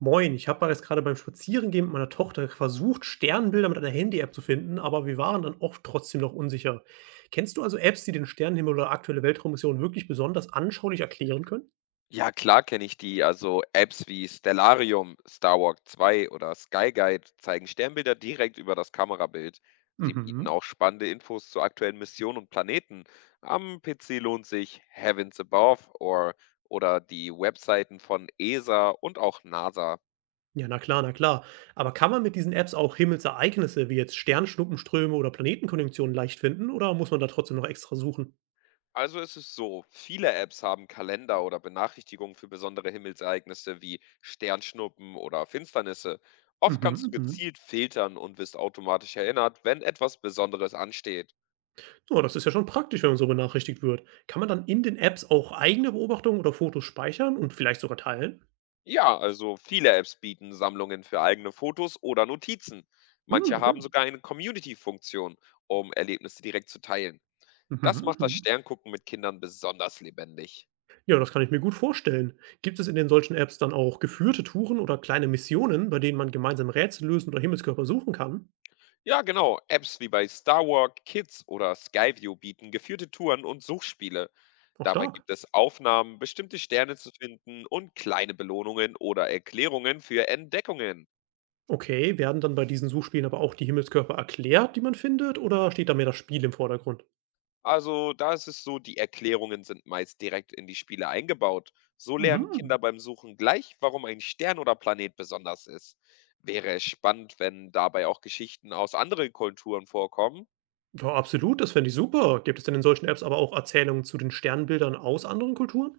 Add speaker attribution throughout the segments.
Speaker 1: Moin, ich habe mal jetzt gerade beim Spazierengehen mit meiner Tochter versucht, Sternbilder mit einer Handy-App zu finden, aber wir waren dann oft trotzdem noch unsicher. Kennst du also Apps, die den Sternenhimmel oder aktuelle Weltraummissionen wirklich besonders anschaulich erklären können?
Speaker 2: Ja, klar kenne ich die. Also Apps wie Stellarium, Starwalk zwei oder Sky Guide zeigen Sternbilder direkt über das Kamerabild. Sie bieten
Speaker 1: Mhm.
Speaker 2: auch spannende Infos zu aktuellen Missionen und Planeten. Am PC lohnt sich oder die Webseiten von ESA und auch NASA.
Speaker 1: Ja, na klar, na klar. Aber kann man mit diesen Apps auch Himmelsereignisse wie jetzt Sternschnuppenströme oder Planetenkonjunktionen leicht finden oder muss man da trotzdem noch extra suchen?
Speaker 2: Also es ist so, viele Apps haben Kalender oder Benachrichtigungen für besondere Himmelsereignisse wie Sternschnuppen oder Finsternisse.
Speaker 1: Mhm,
Speaker 2: Oft kannst du
Speaker 1: mhm.
Speaker 2: gezielt filtern und wirst automatisch erinnert, wenn etwas Besonderes ansteht.
Speaker 1: So, das ist ja schon praktisch, wenn man so benachrichtigt wird. Kann man dann in den Apps auch eigene Beobachtungen oder Fotos speichern und vielleicht sogar teilen?
Speaker 2: Ja, also viele Apps bieten Sammlungen für eigene Fotos oder Notizen.
Speaker 1: Hm,
Speaker 2: Manche
Speaker 1: okay.
Speaker 2: haben sogar eine Community-Funktion, um Erlebnisse direkt zu teilen.
Speaker 1: Mhm,
Speaker 2: Das macht das
Speaker 1: mhm.
Speaker 2: Sterngucken mit Kindern besonders lebendig.
Speaker 1: Ja, das kann ich mir gut vorstellen. Gibt es in den solchen Apps dann auch geführte Touren oder kleine Missionen, bei denen man gemeinsam Rätsel lösen oder Himmelskörper suchen kann?
Speaker 2: Ja, genau. Apps wie bei Starwalk, Kids oder Skyview bieten geführte Touren und Suchspiele.
Speaker 1: Auch
Speaker 2: Dabei
Speaker 1: stark.
Speaker 2: gibt es Aufnahmen, bestimmte Sterne zu finden und kleine Belohnungen oder Erklärungen für Entdeckungen.
Speaker 1: Okay, werden dann bei diesen Suchspielen aber auch die Himmelskörper erklärt, die man findet, oder steht da mehr das Spiel im Vordergrund?
Speaker 2: Also da ist es so, die Erklärungen sind meist direkt in die Spiele eingebaut. So lernen
Speaker 1: Mhm.
Speaker 2: Kinder beim Suchen gleich, warum ein Stern oder Planet besonders ist. Wäre es spannend, wenn dabei auch Geschichten aus anderen Kulturen vorkommen.
Speaker 1: Ja, absolut, das fände ich super. Gibt es denn in solchen Apps aber auch Erzählungen zu den Sternbildern aus anderen Kulturen?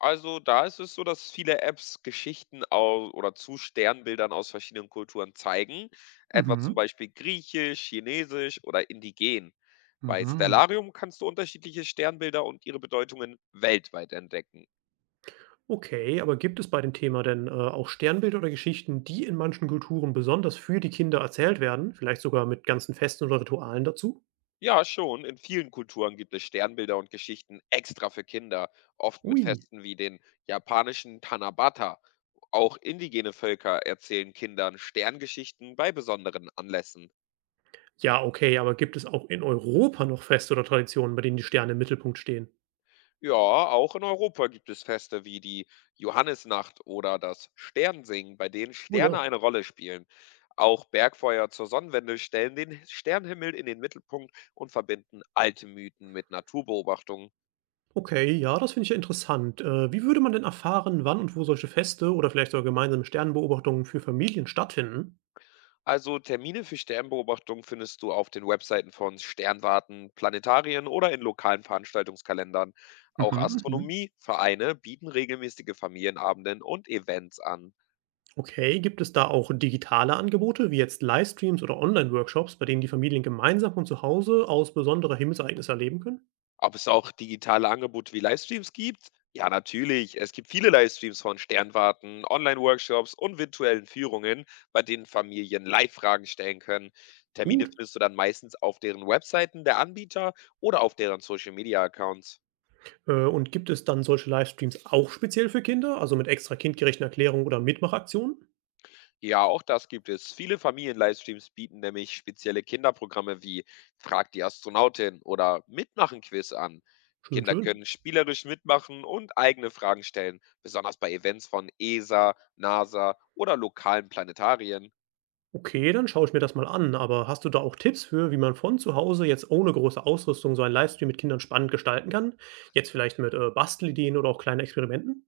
Speaker 2: Also, da ist es so, dass viele Apps Geschichten au oder zu Sternbildern aus verschiedenen Kulturen zeigen, etwa zum
Speaker 1: Mhm.
Speaker 2: Beispiel griechisch, chinesisch oder indigen. Bei
Speaker 1: Mhm.
Speaker 2: Stellarium kannst du unterschiedliche Sternbilder und ihre Bedeutungen weltweit entdecken.
Speaker 1: Okay, aber gibt es bei dem Thema denn, auch Sternbilder oder Geschichten, die in manchen Kulturen besonders für die Kinder erzählt werden, vielleicht sogar mit ganzen Festen oder Ritualen dazu?
Speaker 2: Ja, schon, in vielen Kulturen gibt es Sternbilder und Geschichten extra für Kinder, oft mit
Speaker 1: Ui.
Speaker 2: Festen wie den japanischen Tanabata. Auch indigene Völker erzählen Kindern Sterngeschichten bei besonderen Anlässen.
Speaker 1: Ja, okay, aber gibt es auch in Europa noch Feste oder Traditionen, bei denen die Sterne im Mittelpunkt stehen?
Speaker 2: Ja, auch in Europa gibt es Feste wie die Johannisnacht oder das Sternsingen, bei denen
Speaker 1: Oh
Speaker 2: Sterne
Speaker 1: ja.
Speaker 2: eine Rolle spielen. Auch Bergfeuer zur Sonnenwende stellen den Sternenhimmel in den Mittelpunkt und verbinden alte Mythen mit Naturbeobachtungen.
Speaker 1: Okay, ja, das finde ich ja interessant. Wie würde man denn erfahren, wann und wo solche Feste oder vielleicht sogar gemeinsame Sternbeobachtungen für Familien stattfinden?
Speaker 2: Also Termine für Sternbeobachtungen findest du auf den Webseiten von Sternwarten, Planetarien oder in lokalen Veranstaltungskalendern. Auch
Speaker 1: Mhm, mhm.
Speaker 2: Astronomievereine bieten regelmäßige Familienabenden und Events an.
Speaker 1: Okay, gibt es da auch digitale Angebote, wie jetzt Livestreams oder Online-Workshops, bei denen die Familien gemeinsam von zu Hause aus besondere Himmelsereignisse erleben können?
Speaker 2: Ob es auch digitale Angebote wie Livestreams gibt? Ja, natürlich. Es gibt viele Livestreams von Sternwarten, Online-Workshops und virtuellen Führungen, bei denen Familien Live-Fragen stellen können. Termine
Speaker 1: Gut.
Speaker 2: findest du dann meistens auf deren Webseiten der Anbieter oder auf deren Social-Media-Accounts.
Speaker 1: Und gibt es dann solche Livestreams auch speziell für Kinder, also mit extra kindgerechten Erklärungen oder Mitmachaktionen?
Speaker 2: Ja, auch das gibt es. Viele Familien-Livestreams bieten nämlich spezielle Kinderprogramme wie Frag die Astronautin oder Mitmachen-Quiz an.
Speaker 1: Schön,
Speaker 2: Kinder
Speaker 1: schön.
Speaker 2: können spielerisch mitmachen und eigene Fragen stellen, besonders bei Events von ESA, NASA oder lokalen Planetarien.
Speaker 1: Okay, dann schaue ich mir das mal an, aber hast du da auch Tipps für, wie man von zu Hause jetzt ohne große Ausrüstung so einen Livestream mit Kindern spannend gestalten kann? Jetzt vielleicht mit Bastelideen oder auch kleinen Experimenten?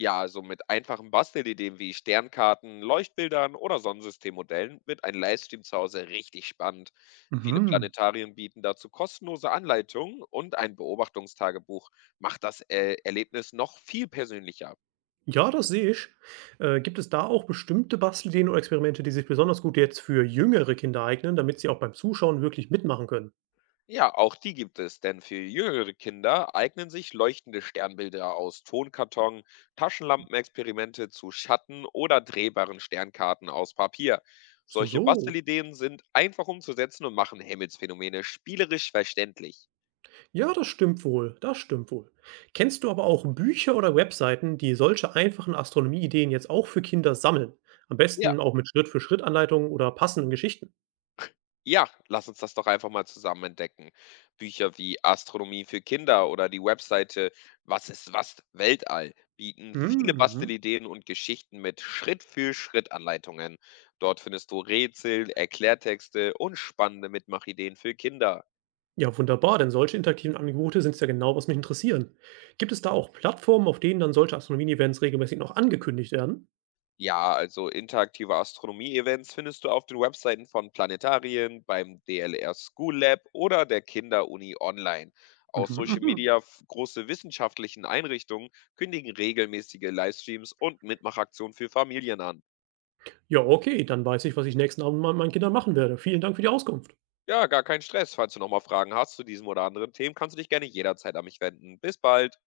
Speaker 2: Ja, also mit einfachen Bastelideen wie Sternkarten, Leuchtbildern oder Sonnensystemmodellen wird ein Livestream zu Hause richtig spannend. Viele
Speaker 1: Mhm.
Speaker 2: Planetarien bieten dazu kostenlose Anleitungen und ein Beobachtungstagebuch macht das Erlebnis noch viel persönlicher.
Speaker 1: Ja, das sehe ich. Gibt es da auch bestimmte Bastelideen oder Experimente, die sich besonders gut jetzt für jüngere Kinder eignen, damit sie auch beim Zuschauen wirklich mitmachen können?
Speaker 2: Ja, auch die gibt es, denn für jüngere Kinder eignen sich leuchtende Sternbilder aus Tonkarton, Taschenlampenexperimente zu Schatten oder drehbaren Sternkarten aus Papier.
Speaker 1: So,
Speaker 2: Solche
Speaker 1: so.
Speaker 2: Bastelideen sind einfach umzusetzen und machen Himmelsphänomene spielerisch verständlich.
Speaker 1: Ja, das stimmt wohl. Das stimmt wohl. Kennst du aber auch Bücher oder Webseiten, die solche einfachen Astronomieideen jetzt auch für Kinder sammeln? Am
Speaker 2: Ja.
Speaker 1: besten auch mit Schritt-für-Schritt-Anleitungen oder passenden Geschichten.
Speaker 2: Ja, lass uns das doch einfach mal zusammen entdecken. Bücher wie Astronomie für Kinder oder die Webseite Was ist was Weltall bieten viele
Speaker 1: Mhm.
Speaker 2: Bastelideen und Geschichten mit Schritt für Schritt Anleitungen. Dort findest du Rätsel, Erklärtexte und spannende Mitmachideen für Kinder.
Speaker 1: Ja, wunderbar, denn solche interaktiven Angebote sind ja genau, was mich interessieren. Gibt es da auch Plattformen, auf denen dann solche Astronomie-Events regelmäßig noch angekündigt werden?
Speaker 2: Ja, also interaktive Astronomie-Events findest du auf den Webseiten von Planetarien, beim DLR School Lab oder der Kinderuni online. Auch
Speaker 1: Mhm.
Speaker 2: Social
Speaker 1: Mhm.
Speaker 2: Media, große wissenschaftlichen Einrichtungen kündigen regelmäßige Livestreams und Mitmachaktionen für Familien an.
Speaker 1: Ja, okay, dann weiß ich, was ich nächsten Abend mit meinen Kindern machen werde. Vielen Dank für die Auskunft.
Speaker 2: Ja, gar kein Stress. Falls du nochmal Fragen hast zu diesem oder anderen Themen, kannst du dich gerne jederzeit an mich wenden. Bis bald.